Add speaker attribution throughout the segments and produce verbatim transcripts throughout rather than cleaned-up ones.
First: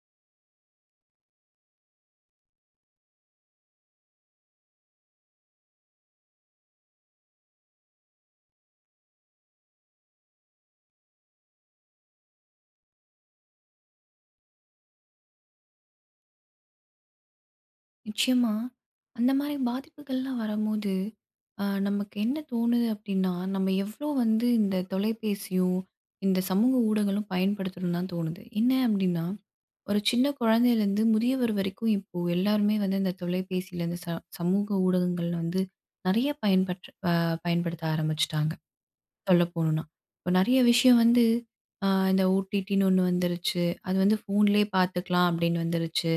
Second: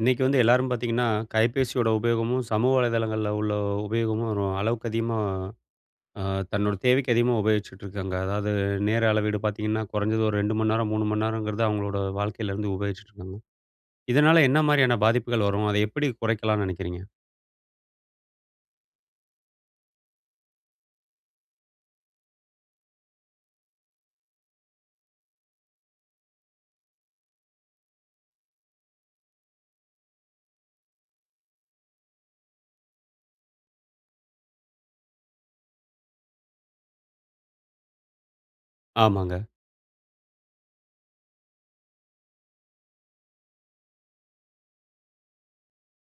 Speaker 1: இன்னைக்கு வந்து எல்லாரும் பார்த்தீங்கன்னா, கைபேசியோட உபயோகமும், சமூக வலைதளங்கள்ல உள்ள உபயோகமும் ஒரு அளவுக்கு அதிகமா அ தன்னோட தேவைக்கு அதிகமா உபயோகிச்சுட்ருக்காங்க. அதாவது நேர அளவீடு பார்த்தீங்கன்னா, குறஞ்சது ஒரு ரெண்டு மணி நேரம், மூணு மணிநேரம்ங்கிறது அவுங்களோட வாழ்க்கையிலிருந்து உபயோகிச்சுட்ருக்காங்க. இதனால என்ன மாரியான பாதிப்புகள் வரும்? அதை எப்பிடி குறைக்கலான்னு நினைக்கிறீங்க?
Speaker 2: நிச்சயமா அந்தமாரி பாதிப்புகள்லாம் வரும்போது, ஆ நமக்கு என்ன தோணுது? அப்பிடின்னா, நம்ம எவ்ளோ வந்து இந்த தொலைபேசியோ! இந்த சமூக ஊடகங்களும் பயன்படுத்தணுன்தான் தோணுது. என்ன அப்பிடின்னா, ஒரு சின்ன குழந்தையிலேருந்து, முதியவர் வரைக்கும் இப்போ எல்லாருமே வந்து இந்த தொலைபேசியில இந்த ச சமூக ஊடகங்கள்ல வந்து நிறைய பயன்பட் அ பயன்படுத்த ஆரம்பிச்சுட்டாங்க, சொல்ல
Speaker 1: ஆமாங்க.
Speaker 2: போணுன்னா! இப்ப நிறைய விஷயம் வந்து அ இந்த OTTன்னு ஒண்ணு வந்துருச்சு. அது வந்து ஃபோன்லேயே பார்த்துக்கலாம். அப்பிடின்னு வந்துருச்சு.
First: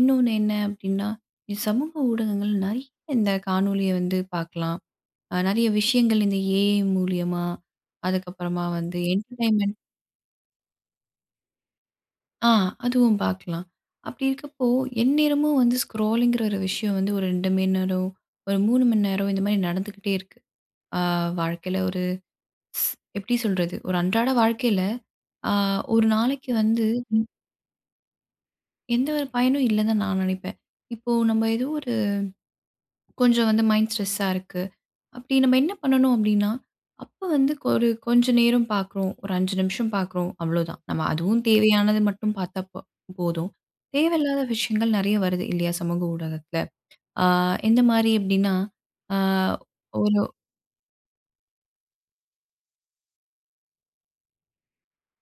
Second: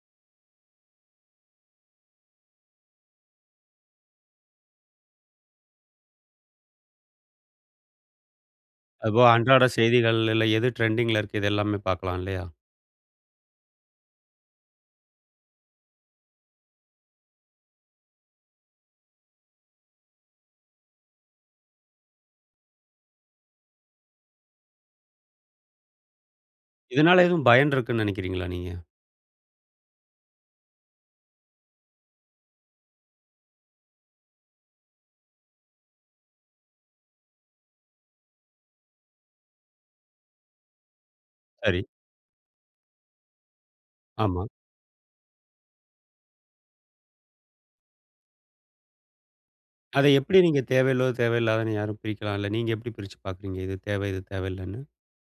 Speaker 2: இன்னொன்னு என்ன அப்பிடின்னா, இந்த சமூக ஊடகங்கள் நிறைய இந்த காணொளிய வந்து பாக்கலாம். அ நிறைய விஷயங்கள் இந்த AI மூலியமா, அதுக்கப்பறமா வந்து
Speaker 1: அதுபோக அன்றாட
Speaker 2: என்டர்டெயின்மெண்ட்
Speaker 1: செய்திகள்ல எது ட்ரெண்டிங்கில இருக்கு, இது எல்லாமே பார்க்கலாம். இல்லயா?
Speaker 2: ஆ அதுவும் பார்க்கலாம். அப்பிடி இருக்கப்போ! எந்நேரமும் வந்து ஸ்க்ரோலிங்கிற ஒரு விஷயம் வந்து ஒரு ரெண்டு மணிநேரம், ஒரு மூணு மணிநேரம் இந்தமாரி நடந்துகிட்டே இருக்கு. அ வாழ்க்கையில ஸ் ஒரு எப்பிடி சொல்றது? ஒரு அன்றாட வாழ்க்கையில ஆ ஒரு நாளைக்கு வந்து
Speaker 1: இதனால எதுவும் பயன் இருக்குன்னு நினைக்கிறீங்களா நீங்க?
Speaker 2: எந்த ஒரு பயனும் இல்லன்னுதான் நான் நினைப்பேன். இப்போ நம்ம ஏதோ ஒரு கொஞ்சம் வந்து மைண்ட் ஸ்ட்ரெஸ்ஸா இருக்கு. அப்பிடி நம்ம என்ன பண்ணணும் அப்பிடின்னா, அப்ப வந்து ஒரு கொஞ்சம் நேரம் பார்க்குறோம், ஒரு அஞ்சு நிமிஷம் பார்க்குறோம், அவ்ளோதான். நம்ம அதுவும்
Speaker 1: சரி.
Speaker 2: தேவையானது மட்டும் பார்த்தா ப் போதும். தேவையில்லாத
Speaker 1: ஆமா.
Speaker 2: விஷயங்கள் நிறைய வருது இல்லயா! சமூக ஊடகத்துல. ஆ எந்தமாரி அப்பிடின்னா, ஆ
Speaker 1: அதை
Speaker 2: ஒரு
Speaker 1: எப்பிடி நீங்க தேவையுள்ளது, தேவையில்லாதவனு யாரும் பிரிக்கலாம். இல்ல நீங்க எப்பிடி பிரிச்சு பார்க்குறீங்க? இது தேவ. இது தேவையில்லன்னு?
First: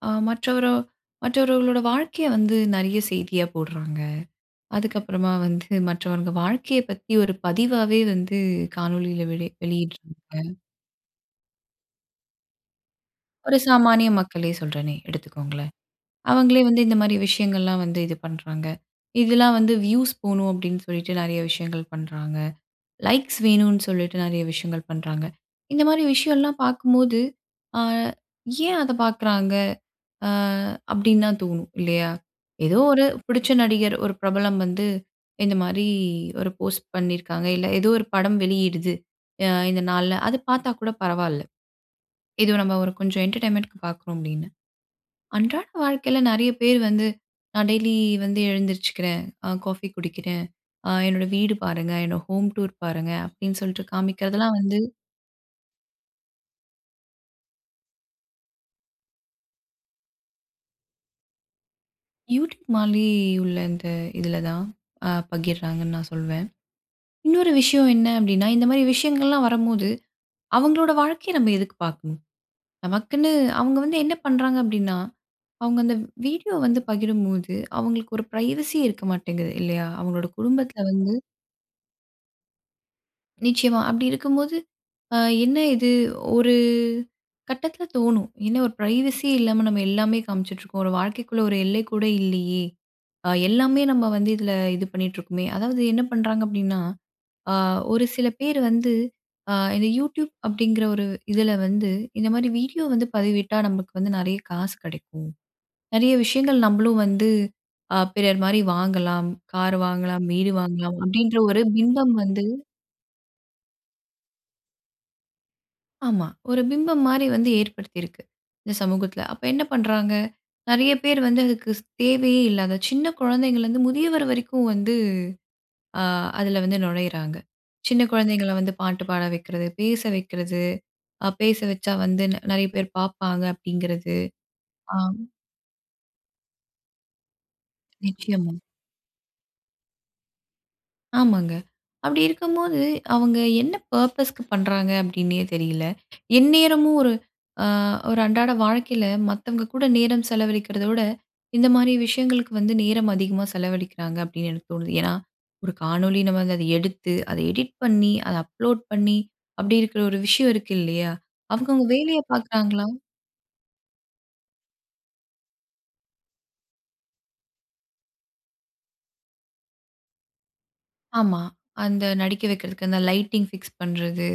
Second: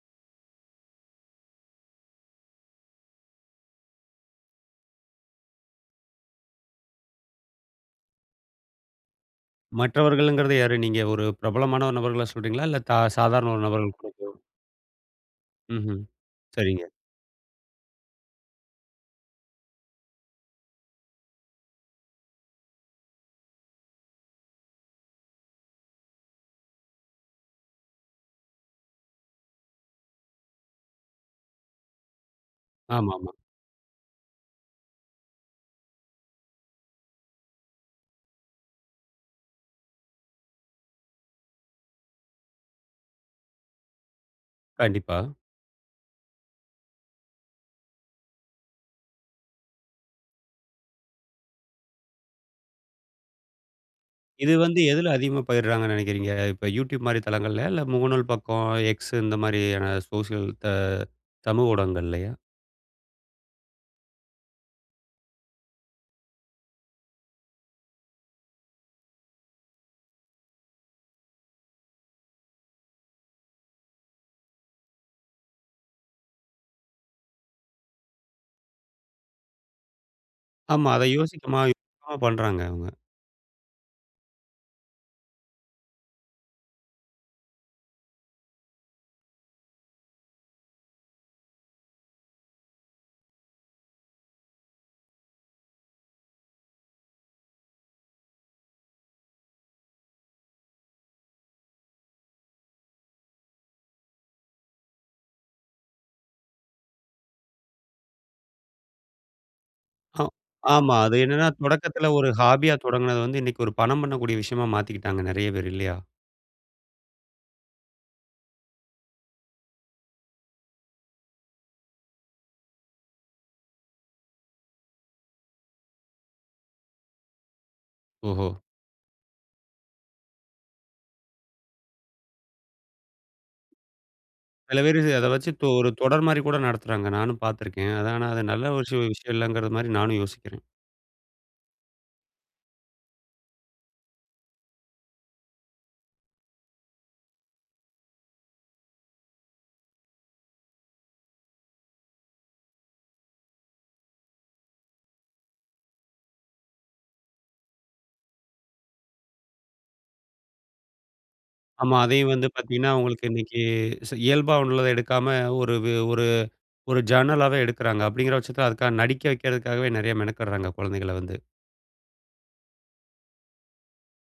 Speaker 2: ஆ மற்றவரோ-மற்றவர்களோட வாழ்க்கைய வந்து நெறைய செய்தியா போடுறாங்க. அதுக்கு அப்புறமா வந்து, மற்றவங்க வாழ்க்கையப் பத்தி ஒரு பதிவாவே வந்து, காணொளியில வெளி
Speaker 1: மற்றவர்கள்ங்கிறது
Speaker 2: வெளியிடுறாங்க.
Speaker 1: யாரு? நீங்க ஒரு பிரபலமான ஒரு நபர்கள்ல சொல்றீங்களா? இல்ல தா சாதாரண
Speaker 2: ஒரு
Speaker 1: ஒரு நபர்கள்
Speaker 2: சாமானிய
Speaker 1: [unintelligible]
Speaker 2: மக்களே சொல்றேனே, எடுத்துக்கோங்களேன்,
Speaker 1: ம்ஹ்ம்,
Speaker 2: அவங்களே வந்து
Speaker 1: சரிங்க.
Speaker 2: இந்த மாரி விஷயங்கள்லாம் வந்து, இது பண்றாங்க. இதெல்லாம் வந்து வியூஸ் போணும் அப்படின்னு சொல்லிட்டு, நெறைய விஷயங்கள் பண்றாங்க. லைக்ஸ் வேணுன்னு சொல்லிட்டு, நெறைய விஷயங்கள் பண்றாங்க. இந்த மாரி விஷயம்லாம் பாக்கும்போது, அ ஏன் அத பாக்குறாங்க? அ அப்டின்னு தான் தோணும் இல்லையா, ஏதோ ஒரு
Speaker 1: ஆமாமா.
Speaker 2: புடிச்ச நடிகர், ஒரு பிரபலம் வந்து, இந்த மாரி ஒரு போஸ்ட் பண்ணியிருக்காங்க, இல்ல ஏதோ ஒரு படம் வெளியிடுது. அ இந்த நாள்ல அது பாத்தா கூட பரவால்ல. இது ஒரு நம்ம கொஞ்சம் என்டர்டெயின்மெண்ட்‌க்கு பாக்குறோம் அப்டின்னு,
Speaker 1: கண்டிப்பா.
Speaker 2: அன்றாட வாழ்க்கையில நெறைய பேர் வந்து, நான் டெய்லி வந்து எழுந்திரிச்சுக்கிறேன், காஃபி குடிக்கிறேன், அ என்னோட வீடு பாருங்க, என்னோட ஹோம் டூர் பாருங்க, அப்டின்னு சொல்ட்டு
Speaker 1: இது
Speaker 2: காமிக்கிறதெல்லாம்
Speaker 1: வந்து,
Speaker 2: வந்து
Speaker 1: எதுல அதிகமா பகிர்றாங்கன்னு நெனைக்கிறீங்க? இப்ப YouTube மாரி தளங்கள்லயா, இல்ல முகநூல் பக்கம், X இந்த மாரியான சோசியல் த சமூக ஊடகங்கள்லயா?
Speaker 2: YouTube மாரி உள்ள இந்த இதில தான் அ பகிர்றாங்கன்னு நான் சொல்வேன். இன்னொரு விஷயம் என்ன அப்டின்னா, இந்த மாரி விஷயங்கள்லாம் வரும்போது, அவங்களோட வாழ்க்கைய நம்ம எதுக்கு பார்க்கணும்? நமக்குன்னு அவங்க வந்து என்ன பண்றாங்க அப்படின்னா, அவங்க அந்த வீடியோ வந்து பகிரும்போது, அவங்களுக்கு ஒரு பிரைவசி இருக்க மாட்டேங்குது இல்லையா? அவங்களோட குடும்பத்தில
Speaker 1: ஆமா. அத
Speaker 2: வந்து
Speaker 1: யோசிக்காம என்னென்னமோ பண்றாங்க அவுங்க.
Speaker 2: நிச்சயமா அப்பிடி இருக்கும்போது, அ என்ன இது? ஒரு கட்டத்தில தோணும். என்ன ஒரு பிரைவெசி இல்லாம, நம்ம எல்லாமே காமிச்சிட்ருக்கோம். ஒரு வாழ்க்கைக்குள்ள ஒரு எல்லை கூட இல்லயே! அ எல்லாமே நம்ம வந்து இதில இது பண்ணிட்டு இருக்கோமே! அதாவது என்ன பண்றாங்க அப்பிடின்னா, அ ஒரு சில பேர் வந்து, அ இந்த Youtube அப்பிடிங்கிற ஒரு இதில வந்து இந்த மாதிரி வீடியோ வந்து பதிவிட்டா நமக்கு வந்து நிறைய காசு கிடைக்கும். நிறைய விஷயங்கள் நம்மளும் வந்து அ பிறர்மாரி வாங்கலாம். கார்
Speaker 1: அ
Speaker 2: வாங்கலாம், வீடு
Speaker 1: ஆமா.
Speaker 2: வாங்கலாம்
Speaker 1: அது
Speaker 2: அப்பிடின்ற
Speaker 1: என்னன்னா,
Speaker 2: ஒரு
Speaker 1: தொடக்கத்தில
Speaker 2: பிம்பம்
Speaker 1: ஒரு
Speaker 2: வந்து
Speaker 1: ஹாபியா தொடங்கினது வந்து இன்னக்கி ஒரு பணம் பண்ணக்கூடிய விஷயமா மாத்திக்கிட்டாங்க நிறைய பேரு இல்லயா?
Speaker 2: ஆமா. ஒரு பிம்பம் மாரி வந்து ஏற்படுத்தியிருக்கு. இந்த சமூகத்தில. அப்ப என்ன பண்றாங்க? நிறைய பேர் வந்து அதுக்கு தேவையே இல்லாத சின்ன குழந்தைங்கள்லருந்து முதியவர் வரைக்கும் வந்து, அ அதில வந்து நுழையிறாங்க. சின்ன குழந்தைங்கள
Speaker 1: ஓஹோ!
Speaker 2: வந்து பாட்டு பாட வைக்கிறது, பேச வைக்கிறது. அ பேச வச்சா வந்து நிறைய பேர் பார்ப்பாங்க. அப்பிடிங்கிறது
Speaker 1: சில
Speaker 2: ஆ.
Speaker 1: பேரு அத வச்சு தொ ஒரு தொடர்மாரி கூட நடத்துறாங்க. நானும் பார்த்துருக்கேன். அது ஆனா அது
Speaker 2: நிச்சயமா.
Speaker 1: நல்ல ஒரு விஷயம் இல்லங்கிறமாரி நானும் யோசிக்கிறேன்.
Speaker 2: ஆமாங்க. அப்பிடி இருக்கும்போது, அவுங்க என்ன பர்ப்பஸ்க்கு பண்றாங்க அப்பிடின்னே தெரில. எந்நேரமும் ஒரு அ ஒரு அன்றாட வாழ்க்கையில மத்தவங்க கூட நேரம் செலவழிக்கிறத விட, இந்தமாரி விஷயங்களுக்கு வந்து நேரம் அதிகமா செலவழிக்கிறாங்க அப்பிடின்னு எனக்கு தோணுது. ஏன்னா, ஒரு காணொலி நம்ம அங்க அத எடுத்து அத எடிட் பண்ணி, அத அப்லோட் பண்ணி, அப்பிடி இருக்கிற ஒரு விஷயம் இருக்கு இல்லயா! அவுங்கவுங்க
Speaker 1: ஆமா.
Speaker 2: வேலைய
Speaker 1: அதையும் வந்து
Speaker 2: பார்க்குறாங்களா!
Speaker 1: பார்த்தீங்கன்னா, உங்களுக்கு இன்னக்கி ச இயல்பா உள்ளத எடுக்காம ஒரு ஒரு, ஒரு ஜர்னலாவே எடுக்கிறாங்க. அப்பிடிங்கிற பட்சத்துல அதுக்காக நடிக்க வைக்கிறதுக்காகவே, நிறைய மெனக்கிடுறாங்க. குழந்தைகள வந்து.
Speaker 2: ஆமா. அந்த நடிக்க வைக்கிறதுக்கு, அந்த லைட்டிங் பிக்ஸ் பண்றது,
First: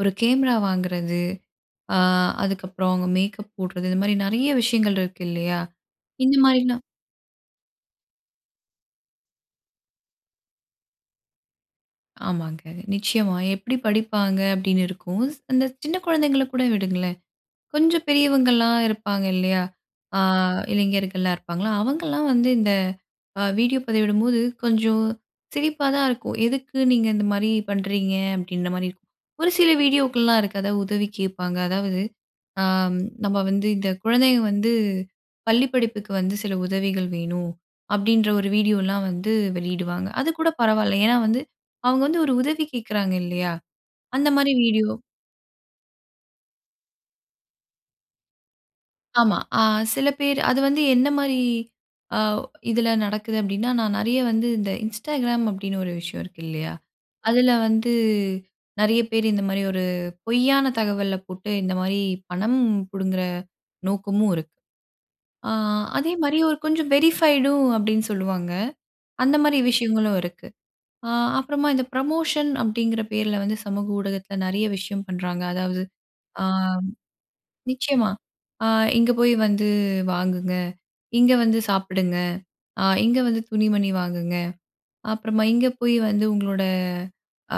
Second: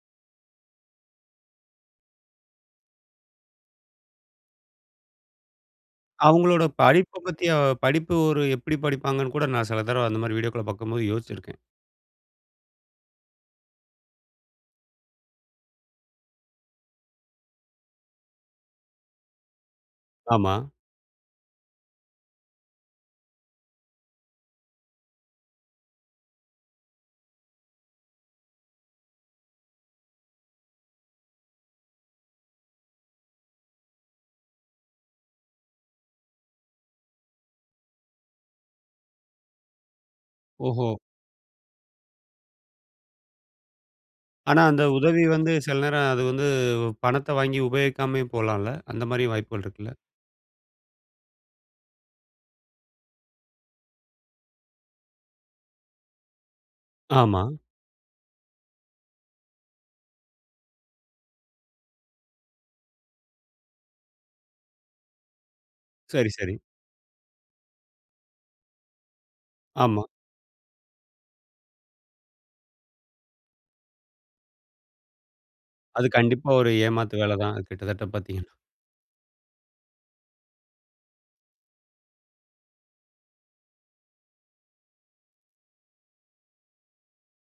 Speaker 2: ஒரு கேமரா வாங்குறது, ஆ அதுக்கப்புறம் அவுங்க மேக்கப் போடுறது. இந்த மாரி நிறைய விஷயங்கள் இருக்கு இல்லயா!
Speaker 1: அவுங்களோட
Speaker 2: இந்தமாரிலாம்
Speaker 1: படிப்ப பத்தியோ படிப்பு ஒரு எப்பிடி படிப்பாங்கனு கூட நான், சில தடவ அந்தமாரி வீடியோக்கள பார்க்கும்போது யோச்சிருக்கிறேன்.
Speaker 2: ஆமாங்க. நிச்சயமா "எப்பிடி படிப்பாங்க?" அப்பிடின்னு இருக்கும். அந்த சின்ன குழந்தைங்கள கூட விடுங்களேன். கொஞ்சம் பெரியவங்கள்லாம் இருப்பாங்க இல்லயா! ஆ
Speaker 1: ஆமா.
Speaker 2: இளைஞர்கள்லாம் இருப்பாங்களா! அவங்கள்லாம் வந்து இந்த அ வீடியோ பதிவிடும்போது, கொஞ்சம் சிரிப்பா தான் இருக்கும். "எதுக்கு நீங்க இந்தமாரி பண்றீங்க?" அப்பிடின்றமாரி இருக்கும். ஒரு சில வீடியோக்கள்லாம் இருக்கு அதா உதவி கேப்பாங்க. அதாவது, ஆம் நம்ம வந்து, இந்த குழந்தைக வந்து, "பள்ளி படிப்புக்கு வந்து சில உதவிகள் வேணும்"அப்பிடின்ற ஒரு வீடியோ எல்லாம் வந்து வெளியிடுவாங்க. அது கூட
Speaker 1: ஓஹோ!
Speaker 2: பரவால்ல. ஏன்னா, வந்து அவுங்க வந்து ஒரு உதவி கேக்கிறாங்க இல்லயா! அந்தமாரி
Speaker 1: ஆனா அந்த
Speaker 2: வீடியோ.
Speaker 1: உதவி வந்து, சில நேரம் அது வந்து உ பணத்த வாங்கி உபயோகிக்காமயும் போலான்ல? அந்தமாரியும்
Speaker 2: ஆமா. ஆ
Speaker 1: வாய்ப்புகள் இருக்குல்ல?
Speaker 2: சில பேர் அது வந்து என்னமாரி அ இதில நடக்குது அப்டின்னா, நான் நெறைய வந்து இந்த Instagram அப்டின்னு ஒரு விஷயம் இருக்கு இல்லயா!
Speaker 1: ஆமா.
Speaker 2: அதில வந்து, நெறைய பேரு இந்தமாரி ஒரு பொய்யான தகவல போட்டு, இந்தமாரி பணம் புடுங்குற நோக்கமும் இருக்கு. ஆ
Speaker 1: சரி
Speaker 2: அதேமாரி
Speaker 1: சரி.
Speaker 2: ஒரு கொஞ்சம் வெரிஃபைடும் அப்பிடின்னு சொல்லுவாங்க. அந்தமாரி
Speaker 1: ஆமா.
Speaker 2: விஷயங்களும் இருக்கு. ஆ அப்புறமா இந்த ப்ரமோஷன் அப்டிங்கிற பேர்ல வந்து, சமூக ஊடகத்தில நெறைய விஷயம் பண்றாங்க. அதாவது
Speaker 1: அது
Speaker 2: ஆ
Speaker 1: கண்டிப்பா ஒரு ஏமாத்து வேல தான். கிட்டத்தட்ட
Speaker 2: நிச்சயமா!
Speaker 1: பாத்தீங்கன்னா.
Speaker 2: ஆ இங்க போய் வந்து, வாங்குங்க. இங்க வந்து சாப்பிடுங்க, அ இங்க வந்து துணி, மணி வாங்குங்க. அப்புறமா இங்கேபோய் வந்து உங்களோட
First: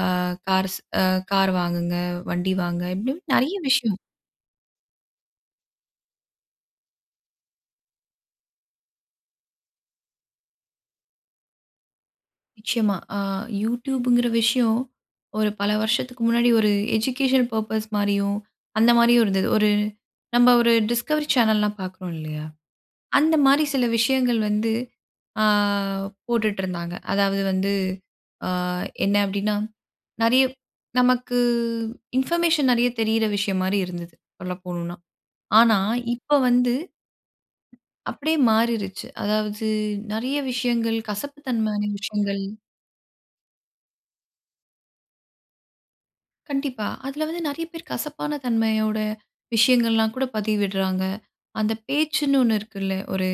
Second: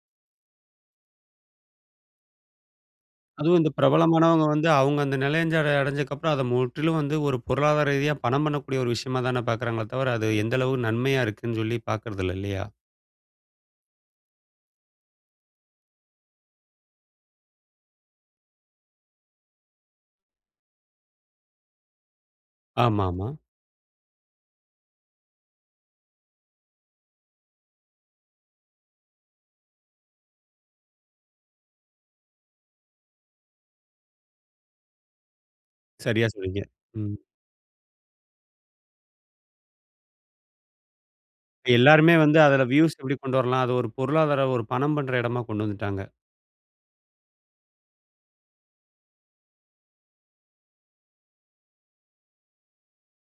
Speaker 2: அ கார்ஸ் அ கார் வாங்குங்க. வண்டி வாங்குங்க, இப்பிடியும் நெறைய
Speaker 1: அதுவும் இந்த
Speaker 2: விஷயம்.
Speaker 1: பிரபலமானவுங்க வந்து அவுங்க அந்த நிலையஞ்சர அடஞ்சதுக்கு அப்புறம் அத முற்றிலும் வந்து ஒரு பொருளாதார ரீதியா பணம் பண்ணக்கூடிய ஒரு விஷயமா தானே பாக்கிறாங்களே தவர, அது எந்த அளவு நன்மையா இருக்குன்னுஞ் சொல்லி பாக்குறதில்ல இல்லயா!
Speaker 2: நிச்சயமா ஆ YouTubeங்கிற விஷயம், ஒரு பல வருஷத்துக்கு முன்னாடி ஒரு எஜுகேஷன் பர்ப்பஸ் மாரியும், அந்தமாரியும் இருந்துது. ஒரு நம்ம ஒரு டிஸ்கவரி சேனல்லாம் பாக்குறோம் இல்லயா!
Speaker 1: ஆமா ஆமா.
Speaker 2: அந்தமாரி சில விஷயங்கள் வந்து, ஆ போட்டுட்ருந்தாங்க. அதாவது வந்து ஆ என்ன அப்டின்னா நெறைய நமக்கு இன்ஃபர்மேஷன் நெறைய தெரியிற விஷயம்மாரி இருந்தது. சொல்ல போணுன்னா. ஆனா
Speaker 1: சரியா
Speaker 2: இப்ப
Speaker 1: சொன்னீங்க.
Speaker 2: வந்து
Speaker 1: ம்.
Speaker 2: அப்பிடியே மாறிருச்சு. அதாவது நெறைய விஷயங்கள், கசப்பு தன்மையான
Speaker 1: எல்லாருமே வந்து
Speaker 2: விஷயங்கள்.
Speaker 1: அதில வ்யூஸ் எப்பிடி கொண்டு வரலாம். அது ஒரு பொருளாதார ஒரு பணம் பண்ற எடமா கொண்டு வந்துட்டாங்க.
Speaker 2: கண்டிப்பா. அதில வந்து நெறைய பேர் கசப்பான தன்மையோட, விஷயங்கள்லாம் கூட பதிவிட்றாங்க. அந்த பேச்சுன்னு ஒண்ணு இருக்குல்ல, ஒரு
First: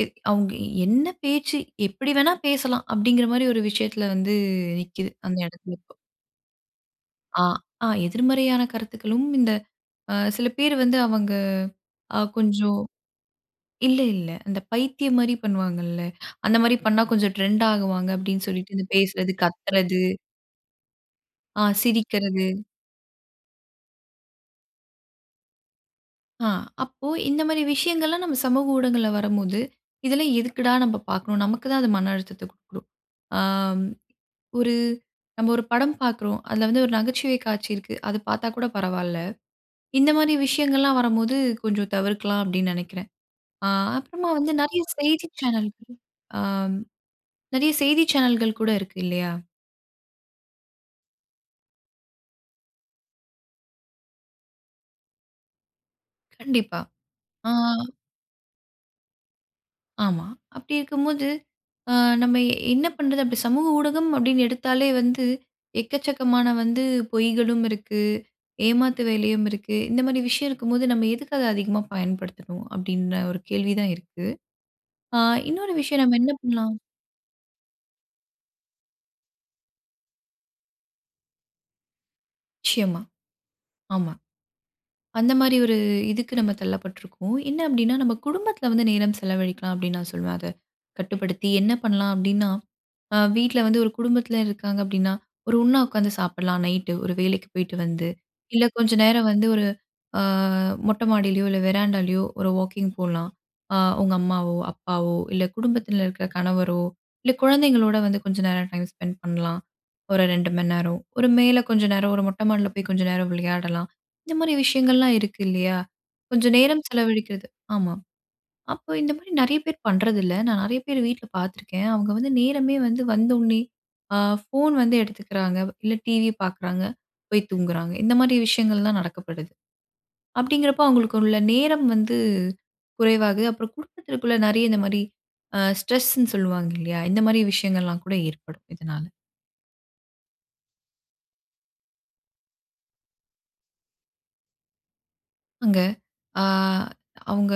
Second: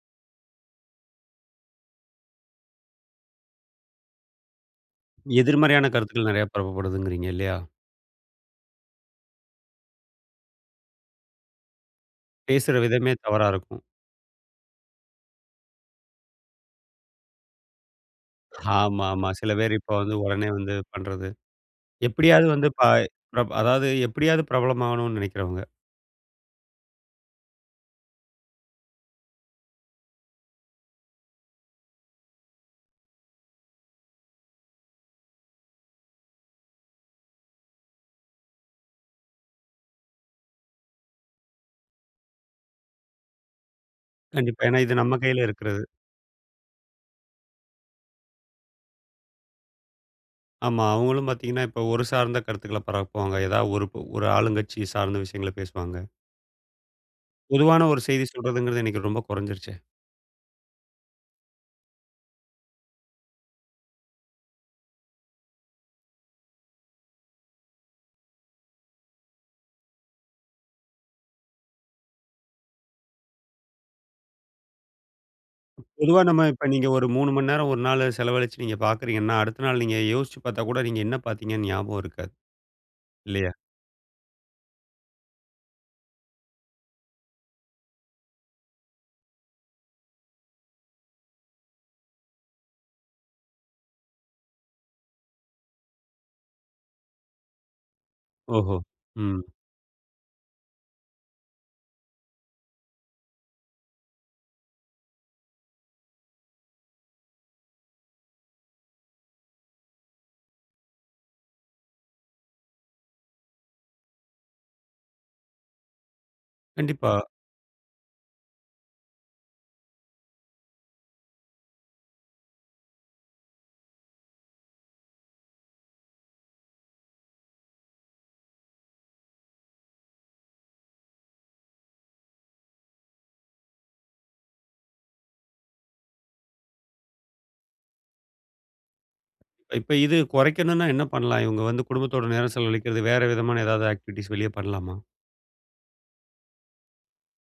Speaker 2: எ அவுங்க "என்ன பேச்சு? எப்டி வேணா பேசலாம்" அப்டீங்கிற மாரி ஒரு விஷயத்தில வந்து, நிக்கிது அந்த எடத்தில
Speaker 1: எதிர்மறையான
Speaker 2: இப்போ.
Speaker 1: கருத்துக்கள் நெறைய பரப்பப்படுதுங்கிறீங்க.
Speaker 2: ஆ,
Speaker 1: இல்லையா?
Speaker 2: ஆ. எதிர்மறையான கருத்துக்களும் இந்த, அ சில பேர் வந்து அவங்க, அ,
Speaker 1: பேசுற
Speaker 2: கொஞ்சம்
Speaker 1: விதமே தவறா இருக்கும்.
Speaker 2: இல்ல, இல்ல. அந்த பைத்தியம் மாரி பண்ணுவாங்கல்ல? அந்த மாரி பண்னா கொஞ்சம் ட்ரெண்ட் ஆகுவாங்க அப்டின்னு சொல்லிட்டு இந்த
Speaker 1: ஆமாமா.
Speaker 2: பேசுறது,
Speaker 1: சில பேர் இப்போ
Speaker 2: கத்துறது
Speaker 1: வந்து உடனே வந்து பண்றது.
Speaker 2: ஆ,
Speaker 1: எப்டியாவது
Speaker 2: சிரிக்கறது.
Speaker 1: வந்து ப ப்ர அதாவது எப்டியாவது பிரபலம் ஆகணும்னு நெனைக்கிறவங்க.
Speaker 2: அ, அப்போ இந்த மாரி விஷயங்கள்லாம் நம்ம சமூக ஊடகங்கல்ல வரும்போது "இதெல்லாம் எதுக்குடா நம்ப பாக்கணும்?" நமக்கு தான் அது மன அழுத்தத்த குடுக்கும். ஆம், ஒரு நம்ம ஒரு படம் பாக்குறோம். அதில வந்து ஒரு நகைச்சுவை காட்சி இருக்கு. அது பாத்தா கூட பரவால்ல. இந்த மாரி விஷயங்கள்லாம் வரும்போது கொஞ்சம் தவிர்க்கலாம் அப்டீன்னு நெனைக்கிறேன். அ, அப்புறமா வந்து
Speaker 1: கண்டிப்பா, ஏனா
Speaker 2: நெறைய
Speaker 1: இது நம்ம
Speaker 2: செய்தி
Speaker 1: கையில இருக்கிறது.
Speaker 2: சேனல்கள் ஆம். நெறைய செய்தி சேனல்கள் கூட இருக்கு இல்லையா?
Speaker 1: ஆமா, அவங்களும் பாத்தீங்கன்னா இப்போ ஒரு சார்ந்த கருத்துக்கள பரப்புவாங்க. ஏதாவது ஒரு ப ஒரு ஆளுங்கட்சி சார்ந்த விஷயங்கள பேசுவாங்க.
Speaker 2: கண்டிப்பா. ஆ.
Speaker 1: பொதுவான ஒரு செய்தி சொல்றதுங்கறது, இன்னக்கி ரொம்ப கொறஞ்சிருச்சு.
Speaker 2: ஆமா. அப்டி இருக்கும்போது அ, நம்ம என்ன பண்றது? அப்டி சமூக ஊடகம் அப்டின்னு எடுத்தாலே வந்து எக்கச்சக்கமான வந்து பொய்களும் இருக்கு, ஏமாத்து வேலையும் இருக்கு. இந்த மாரி விஷயம் இருக்கும்போது நம்ம எதுக்கு அத அதிகமா பயன்படுத்தணும்? அப்டின்ன ஒரு கேள்வி தான் இருக்கு. அ, இன்னொரு விஷயம் நம்ம
Speaker 1: பொதுவா,
Speaker 2: என்ன
Speaker 1: நம்ம, இப்ப
Speaker 2: பண்ணலாம்?
Speaker 1: நீங்க ஒரு மூணு மணி நேரம் ஒரு நாள் செலவழிச்சு நீங்க பார்க்குறீங்கன்னா, அடுத்த நாள் நீங்க யோசிச்சு பாத்தா கூட, நீங்க என்ன பாத்தீங்கன்னு ஞாபகம் இருக்காது.
Speaker 2: நிச்சியமா.
Speaker 1: இல்லையா?
Speaker 2: ஆமா. அந்த மாரி ஒரு இதுக்கு நம்ம தள்ளப்பட்ருக்கோம். என்ன அப்டீன்னா, நம்ம குடும்பத்தில வந்து நேரம் செலவழிக்கலாம் அப்டீன்னு நான் சொல்லுவேன் அத. கட்டுப்படுத்தி என்ன பண்ணலாம் அப்டீன்னா. அ வீட்ல வந்து ஒரு குடும்பத்தில இருக்காங்க அப்டீன்னா, ஒரு ஒண்ணா ஒக்காந்து சாப்படலாம் நைட் ஒரு வேலைக்கு போய்ட்டு வந்து. இல்ல
Speaker 1: ஓஹோ!
Speaker 2: கொஞ்ச நேரம்
Speaker 1: ம்.
Speaker 2: வந்து ஒரு அ, மொட்ட மாடிலயோ இல்ல, வெராண்டாலயோ ஒரு வாக்கிங் போலாம். அ உங்க அம்மாவோ, அப்பாவோ இல்ல குடும்பத்தில இருக்குற கணவரோ, இல்ல குழந்தைங்களோட வந்து கொஞ்ச நேரம் டைம் ஸ்பெண்ட் பண்ணலாம். ஒரு ரெண்டு மணி நேரம் ஒரு மேல கொஞ்ச நேரம், ஒரு மொட்ட மாடில போய் கொஞ்ச நேரம் விளையாடலாம். இந்த மாரி விஷயங்கள்லாம் இருக்கு இல்லையா? கொஞ்ச நேரம்
Speaker 1: கண்டிப்பா.
Speaker 2: செலவழிக்கிறது ஆமா. அப்போ இந்த மாரி நெறைய பேர் பண்றதில்ல. நான் நெறைய பேர் வீட்ல பாத்துருக்கேன். அவங்க வந்து நேரமே வந்து வந்தோனே, அ, ஃபோன் வந்து எடுத்துக்குறாங்க, இல்ல டிவி பாக்குறாங்க, போய் தூங்குறாங்க. இந்த மாரி விஷயங்கள்லாம் நடக்கப்படுது. அப்டீங்கிறப்போ அவங்களுக்கு உள்ள நேரம் வந்து குறைவாகுது. அப்புறம் குடும்பத்திற்குள்ள நெறைய இந்த மாரி அ, ஸ்ட்ரெஸ்ன்னு சொல்லுவாங்க இல்லயா? இந்த மாரி விஷயங்கள்லாம் கூட ஏற்படும் இதனால.
Speaker 1: இப்ப இது கொறைக்கணுன்னா என்ன பண்லாம்? இவங்க வந்து குடும்பத்தோட நேரம் செலவழிக்கிறது, வேற விதமான ஏதாவது ஆக்டிவிட்டீஸ் வெளியே பண்ணலாமா?
Speaker 2: அங்க ஆ அவுங்க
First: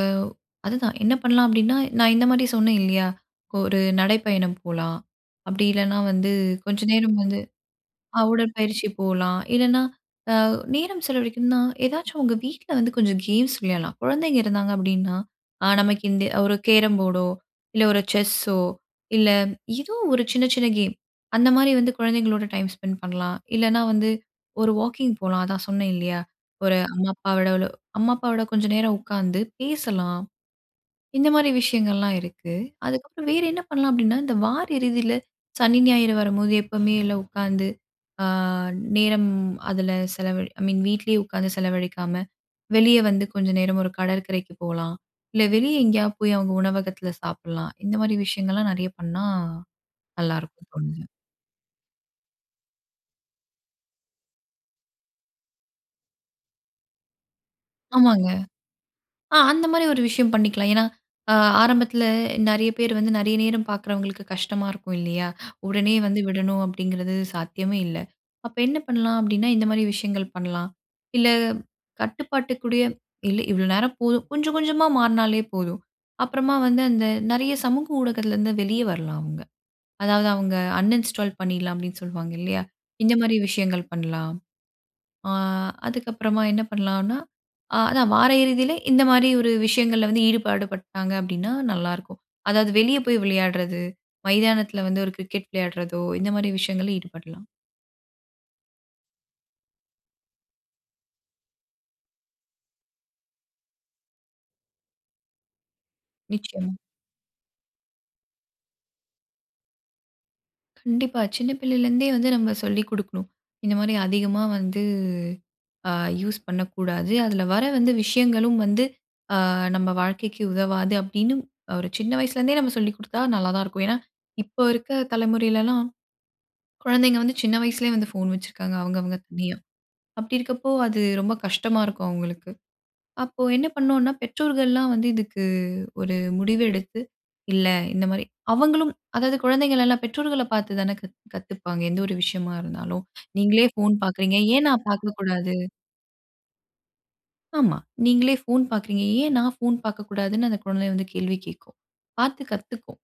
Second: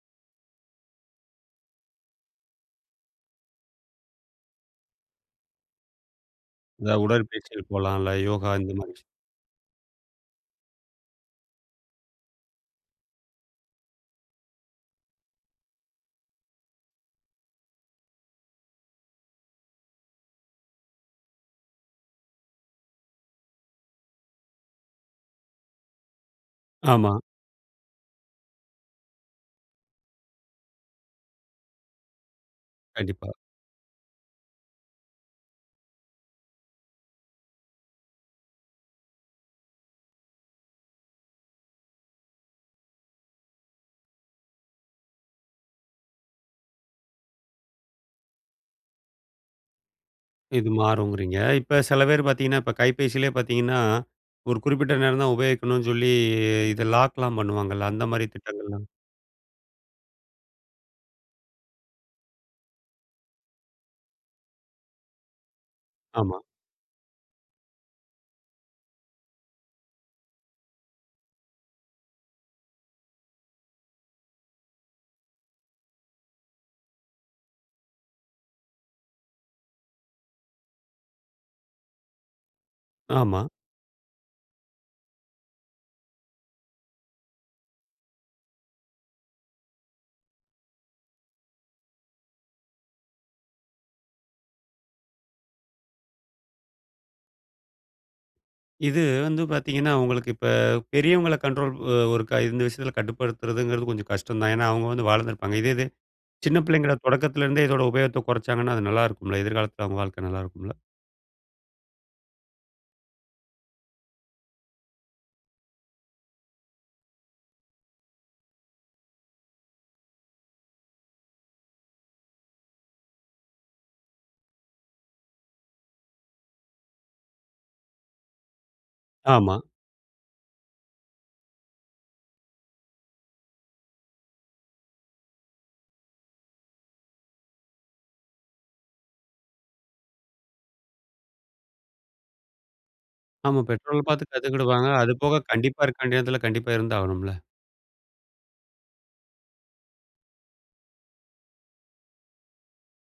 Speaker 2: அதுதான், என்ன பண்ணலாம் அப்டின்னா, நான் இந்த மாரி சொன்னேன் இல்லையா? ஒரு நடைப்பயணம் போலாம், அப்டி இல்லைனா வந்து, கொஞ்ச
Speaker 1: இந்த
Speaker 2: நேரம் வந்து
Speaker 1: உடற்பயிற்சிகள் போலாம், இல்ல
Speaker 2: அ
Speaker 1: யோகா இந்த
Speaker 2: உடற்பயிற்சி
Speaker 1: மாரி.
Speaker 2: போலாம், இல்லைனா அ நேரம் செலவழிக்கணும்னா ஏதாச்சும் உங்க வீட்ல வந்து கொஞ்சம் கேம்ஸ் விளையாட்லாம். கொழந்தைங்க இருந்தாங்க அப்டின்னா, நமக்கு இந்த ஒரு கேரம் போர்டோ, இல்ல ஒரு செஸ்ஸோ, இல்ல ஏதோ ஒரு சின்ன சின்ன கேம். அந்த மாரி வந்து, கொழந்தைங்களோட டைம் ஸ்பெண்ட் பண்லாம். இல்லைனா வந்து, ஒரு வாக்கிங் போலாம். அதான் சொன்னேன் இல்லையா? ஒரு அம்மா
Speaker 1: ஆமா.
Speaker 2: அப்பாவோட அம்மா அப்பாவோட கொஞ்சம் நேரம் உட்காந்து பேசலாம். இந்த மாரி விஷயங்கள்லாம் இருக்கு. அதுக்கப்புறம்
Speaker 1: கண்டிப்பா.
Speaker 2: வேறு என்ன பண்லாம்? அப்டின்னா இந்த வார இறுதியில சனி, ஞாயிறு வரும்போது எப்போவுமே இல்ல உட்காந்து அ நேரம் அதுல செலவழி ஐ மீன் வீட்லயே உட்காந்து செலவழிக்காம, வெளியே வந்து கொஞ்சம் நேரம் ஒரு கடற்கரைக்கு போகலாம். இல்ல வெளியே எங்கேயாவது போய் அவங்க உணவகத்துல சாப்டலாம். இந்த மாரி விஷயங்கள்லாம் நெறைய பண்ணா
Speaker 1: இது
Speaker 2: நல்லாயிருக்கும் தோணுது.
Speaker 1: மாறுங்குறீங்க. இப்ப செல பேரு பார்த்தீங்கன்னா, இப்ப கைபேசில பார்த்தீங்கன்னா, ஒரு குறிப்பிட்ட நேரம் தான் உபயோகிக்கணும்னு சொல்லி இத லாக்லாம் பண்ணுவாங்கல்ல, அந்த மாரி
Speaker 2: ஆமாங்க.
Speaker 1: திட்டங்கள்லாம்.
Speaker 2: ஆ அந்த மாரி ஒரு விஷயம் பண்ணிக்கலாம். ஏன்னா அ ஆரம்பத்துல நெறைய பேர் வந்து நெறைய நேரம் பார்க்குறவங்களுக்கு கஷ்டமா இருக்கும் இல்லையா? உடனே வந்து
Speaker 1: ஆமா.
Speaker 2: விடணும் அப்டிங்கிறது சாத்தியமே இல்ல. அப்ப என்ன பண்ணலாம் அப்டின்னா, இந்த மாரி விஷயங்கள் பண்ணலாம். இல்ல கட்டுப்பாட்டுக்குடைய இல்ல இவ்ளோ நேரம் போதும், கொஞ்சம் கொஞ்சமா மாறினாலே போதும். அப்புறமா வந்து அந்த நெறைய சமூக ஊடகத்துலருந்து வெளியே வரலாம் அவங்க. அதாவது அவங்க அன்இன்ஸ்டால் பண்ணிடலாம், அப்டின்னு சொல்லுவாங்க இல்லையா? இந்த மாரி
Speaker 1: ஆமா.
Speaker 2: விஷயங்கள் பண்ணலாம். ஆ அதுக்கப்புறமா என்ன பண்ணலான்னா, அதான் வார இறுதியில, இந்த மாரி ஒரு விஷயங்கள்ல வந்து ஈடுபாடுபட்டாங்க அப்டின்னா நல்லாருக்கும். அதாவது வெளியே போய் விளையாட்றது, மைதானத்துல வந்து ஒரு கிரிக்கெட் விளையாட்றதோ இந்த மாரி விஷயங்கள்ல ஈடுபடலாம்.
Speaker 1: இது வந்து பார்த்தீங்கன்னா, உங்களுக்கு இப்ப பெரியவங்கள கண்ட்ரோல் ஒ ஒருக்கா இந்த விஷயத்தில கட்டுப்படுத்துறதுங்கிறது கொஞ்சம் கஷ்டம் தான். ஏன்னா, அவுங்க வந்து வாளந்திருப்பாங்க இதே இது, சின்ன
Speaker 2: நிச்சயமா.
Speaker 1: பிள்ளைங்கள தொடக்கத்திலருந்தே இதோட உபயோகத்த குறச்சாங்கன்னா, அது நல்லா இருக்குமில்ல. எதிர்காலத்தில அவுங்க வாழ்க்க நல்லா இருக்குமில்ல.
Speaker 2: கண்டிப்பா. சின்ன பிள்ளையில இருந்தே வந்து நம்ம சொல்லிக் குடுக்கணும். இந்தமாரி அதிகமா வந்து அ யூஸ் பண்ணக்கூடாது. அதில வர வந்து விஷயங்களும் வந்து அ நம்ம வாழ்க்கைக்கு உதவாது. அப்பிடின்னும் ஒரு சின்ன வயசுலேருந்தே நம்ம சொல்லிக் குடுத்தா நல்லா தான் இருக்கும். ஏன்னா, இப்போ இருக்க தலைமுறையிலலாம், குழந்தைங்க வந்து சின்ன வயசுலே வந்து ஃபோன் வச்சுருக்காங்க. அவுங்கவுங்க தனியா.
Speaker 1: ஆமா.
Speaker 2: அப்பிடி இருக்கப்போ அது ரொம்ப கஷ்டமா இருக்கும் அவுங்களுக்கு. அப்போ என்ன பண்ணுன்னா, பெற்றோர்கள்லாம் வந்து இதுக்கு ஒரு முடிவு எடுத்து, இல்ல இந்தமாரி அவுங்களும் அதாவது குழந்தைங்களெல்லாம் பெற்றோர்கள பார்த்து தான கத் கத்துப்பாங்க. எந்த ஒரு விஷயமா இருந்தாலும்.
Speaker 1: ஆமா.
Speaker 2: நீங்களே ஃபோன்
Speaker 1: பெற்றோர்கள் பார்த்து
Speaker 2: பார்க்குறீங்க. ஏன் நான்
Speaker 1: கத்துக்கிடுவாங்க. அதுபோக
Speaker 2: பார்க்கக்கூடாது?
Speaker 1: கண்டிப்பா இருக்க வேண்டிய நேரத்தில கண்டிப்பா இருந்தாகணும்ல.
Speaker 2: ஆமா. நீங்களே ஃபோன் பார்க்குறீங்க, ஏன் நான் ஃபோன் பார்க்கக்கூடாதுன்னு அந்த குழந்தை வந்து கேள்வி கேட்கும். பார்த்து கத்துக்கும்.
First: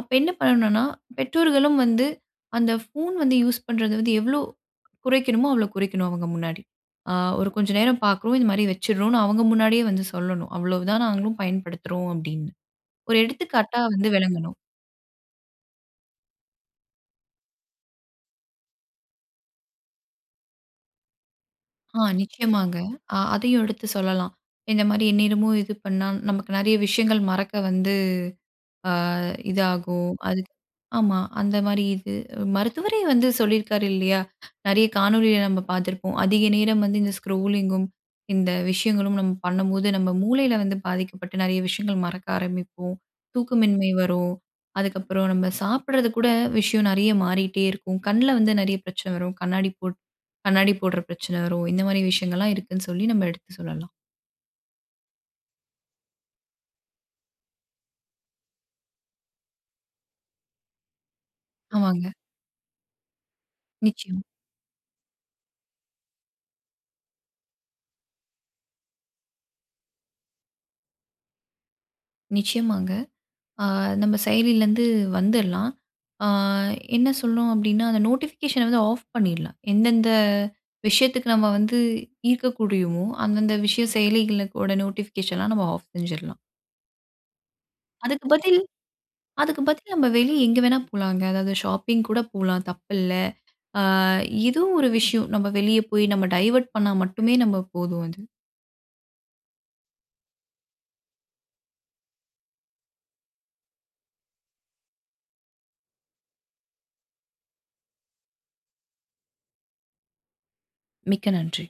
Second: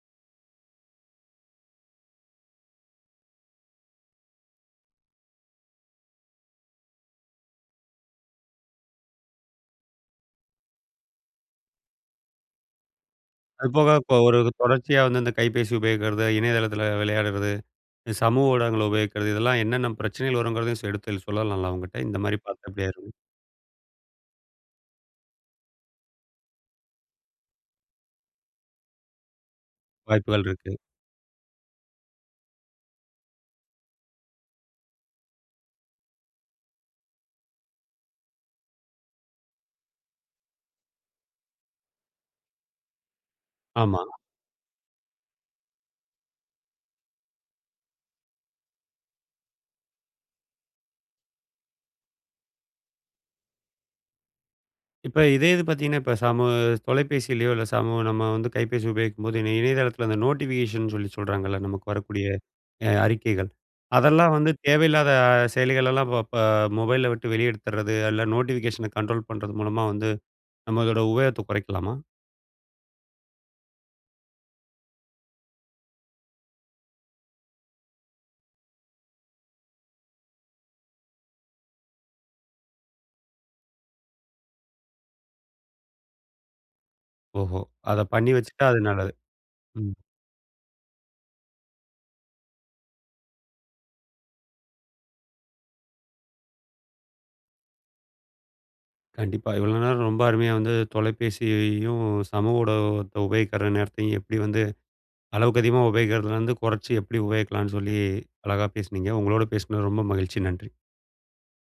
Speaker 2: அப்ப என்ன பண்ணணுனா, பெற்றோர்களும் வந்து அந்த ஃபோன் வந்து யூஸ் பண்றது வந்து எவ்வளோ குறைக்கணுமோ அவ்ளோ குறைக்கணும் அவங்க முன்னாடி. அ ஒரு கொஞ்ச நேரம் பார்க்குறோம், இதுமாரி வச்சிட்றோன்னு அவுங்க முன்னாடியே வந்து சொல்லணும். அவ்ளோ தான் நாங்களும் பயன்படுத்துறோம் அப்பிடின்னு. ஒரு எடுத்துக்காட்டா
Speaker 1: அதுபோக,
Speaker 2: வந்து
Speaker 1: இப்ப ஒரு
Speaker 2: விளங்கணும்.
Speaker 1: தொடர்ச்சியா வந்து இந்த கைபேசி உபயோகிக்கிறது, இணையதளத்தில விளையாடுறது, இது சமூக ஊடகங்கள உபயோகிக்கிறது, இதெல்லாம் என்னென்ன பிரச்சனைகள் வருங்கிறதையும் ச எடுத்து சொல்லலாம்ல
Speaker 2: ஆ.
Speaker 1: அவுங்கட்ட. இந்தமாரி பார்த்தா
Speaker 2: நிச்சயமாங்க.
Speaker 1: இப்பிடியாயிரும்ன்னு.
Speaker 2: அ அதையும் எடுத்து சொல்லலாம். இந்தமாரி எந்நேரமும் இது பண்ணா நமக்கு நெறைய விஷயங்கள் மறக்க வந்து அ இதாகும்.
Speaker 1: வாய்ப்புகள்
Speaker 2: அதுக்
Speaker 1: இருக்கு.
Speaker 2: ஆமா, அந்தமாரி இது. மருத்துவரே வந்து சொல்லியிருக்காரு இல்லயா! நெறைய காணொளியலாம் நம்ம பார்த்துருப்போம். அதிக நேரம் வந்து இந்த ஸ்க்ரூலிங் கும், இந்த விஷயங்களும் நம்ம பண்ணும்போது, நம்ம மூளையில வந்து பாதிக்கப்பட்டு நெறைய விஷயங்கள் மறக்க ஆரம்பிப்போம். தூக்கமின்மை
Speaker 1: ஆமா.
Speaker 2: வரும். அதுக்கப்பறம் நம்ம சாப்பிட்றது கூட விஷயம் நெறைய மாறிட்டே இருக்கும். கண்ல வந்து நெறைய பிரச்சன வரும். கண்ணாடி போட் கண்ணாடி போடுற பிரச்சனை வரும். இந்தமாரி விஷயங்கள்லாம் இருக்குன்னு சொல்லி நம்ம எடுத்து சொல்லலாம்.
Speaker 1: இப்ப இதே இது பார்த்தீங்கன்னா, இப்ப சமூ தொலைபேசிலயோ! இல்ல, சமூ நம்ம வந்து கைபேசி உபயோகிக்கும்போது, இணை இணையதளத்தில அந்த நோட்டிஃபிகேஷன் சொல்லி சொல்றாங்கல்ல, நமக்கு
Speaker 2: ஆமாங்க.
Speaker 1: வரக்கூடிய அ அறிக்கைகள்.
Speaker 2: நிச்சயமா.
Speaker 1: அதெல்லாம் வந்து தேவையில்லாத செயலிகளெல்லாம் வ ப மொபைல்ல விட்டு வெளிய எடுத்துட்றது, அல்ல நோட்டிஃபிகேஷன கண்ட்ரோல் பண்றது மூலமா வந்து, நம்மளோட உபயோகத்த குறைக்கலாமா?
Speaker 2: நிச்சயமாங்க. ஆ நம்ம செயலில இருந்து வந்துர்லாம். ஆ என்ன சொல்லணும் அப்பிடின்னா, அந்த நோட்டிஃபிகேஷன வந்து ஆஃப் பண்ணிர்லாம். எந்தெந்த விஷயத்துக்கு நம்ம வந்து ஈர்க்க கூடியுமோ, அந்தந்த விஷய செயலிகளோட நோட்டிஃபிகேஷன நம்ம ஆஃப் செஞ்சுர்லாம்.
Speaker 1: ஓஹோ! அதப்
Speaker 2: அதுக்கு
Speaker 1: பண்ணி
Speaker 2: பதில்
Speaker 1: வச்சுட்டா அது நல்லது.
Speaker 2: அதுக்கு பதில்
Speaker 1: ம்.
Speaker 2: நம்ப வெளிய எங்க வேணாலும் போலாங்க. அதாவது ஷாப்பிங் கூட போலாம் தப்பில்ல. அ இதுவும் ஒரு விஷயம். நம்ம வெளிய போய் நம்ம டைவர்ட் பண்ணா மட்டுமே நம்ம போதும், அது.
Speaker 1: கண்டிப்பா. இவ்ளோ நேரம் ரொம்ப அருமையா வந்து தொலைபேசியையும், சமூக ஊடகத்த உபயோகிக்கிற நேரத்தையும் எப்பிடி வந்து அளவுக்கு அதிகமா உபயோகிக்கிறதிலருந்து குறச்சு எப்பிடி உபயோகிக்கலான்னு சொல்லி அழகா பேசினீங்க. உங்களோட பேசினது ரொம்ப மகிழ்ச்சி. நன்றி.
Speaker 2: மிக்க நன்றி.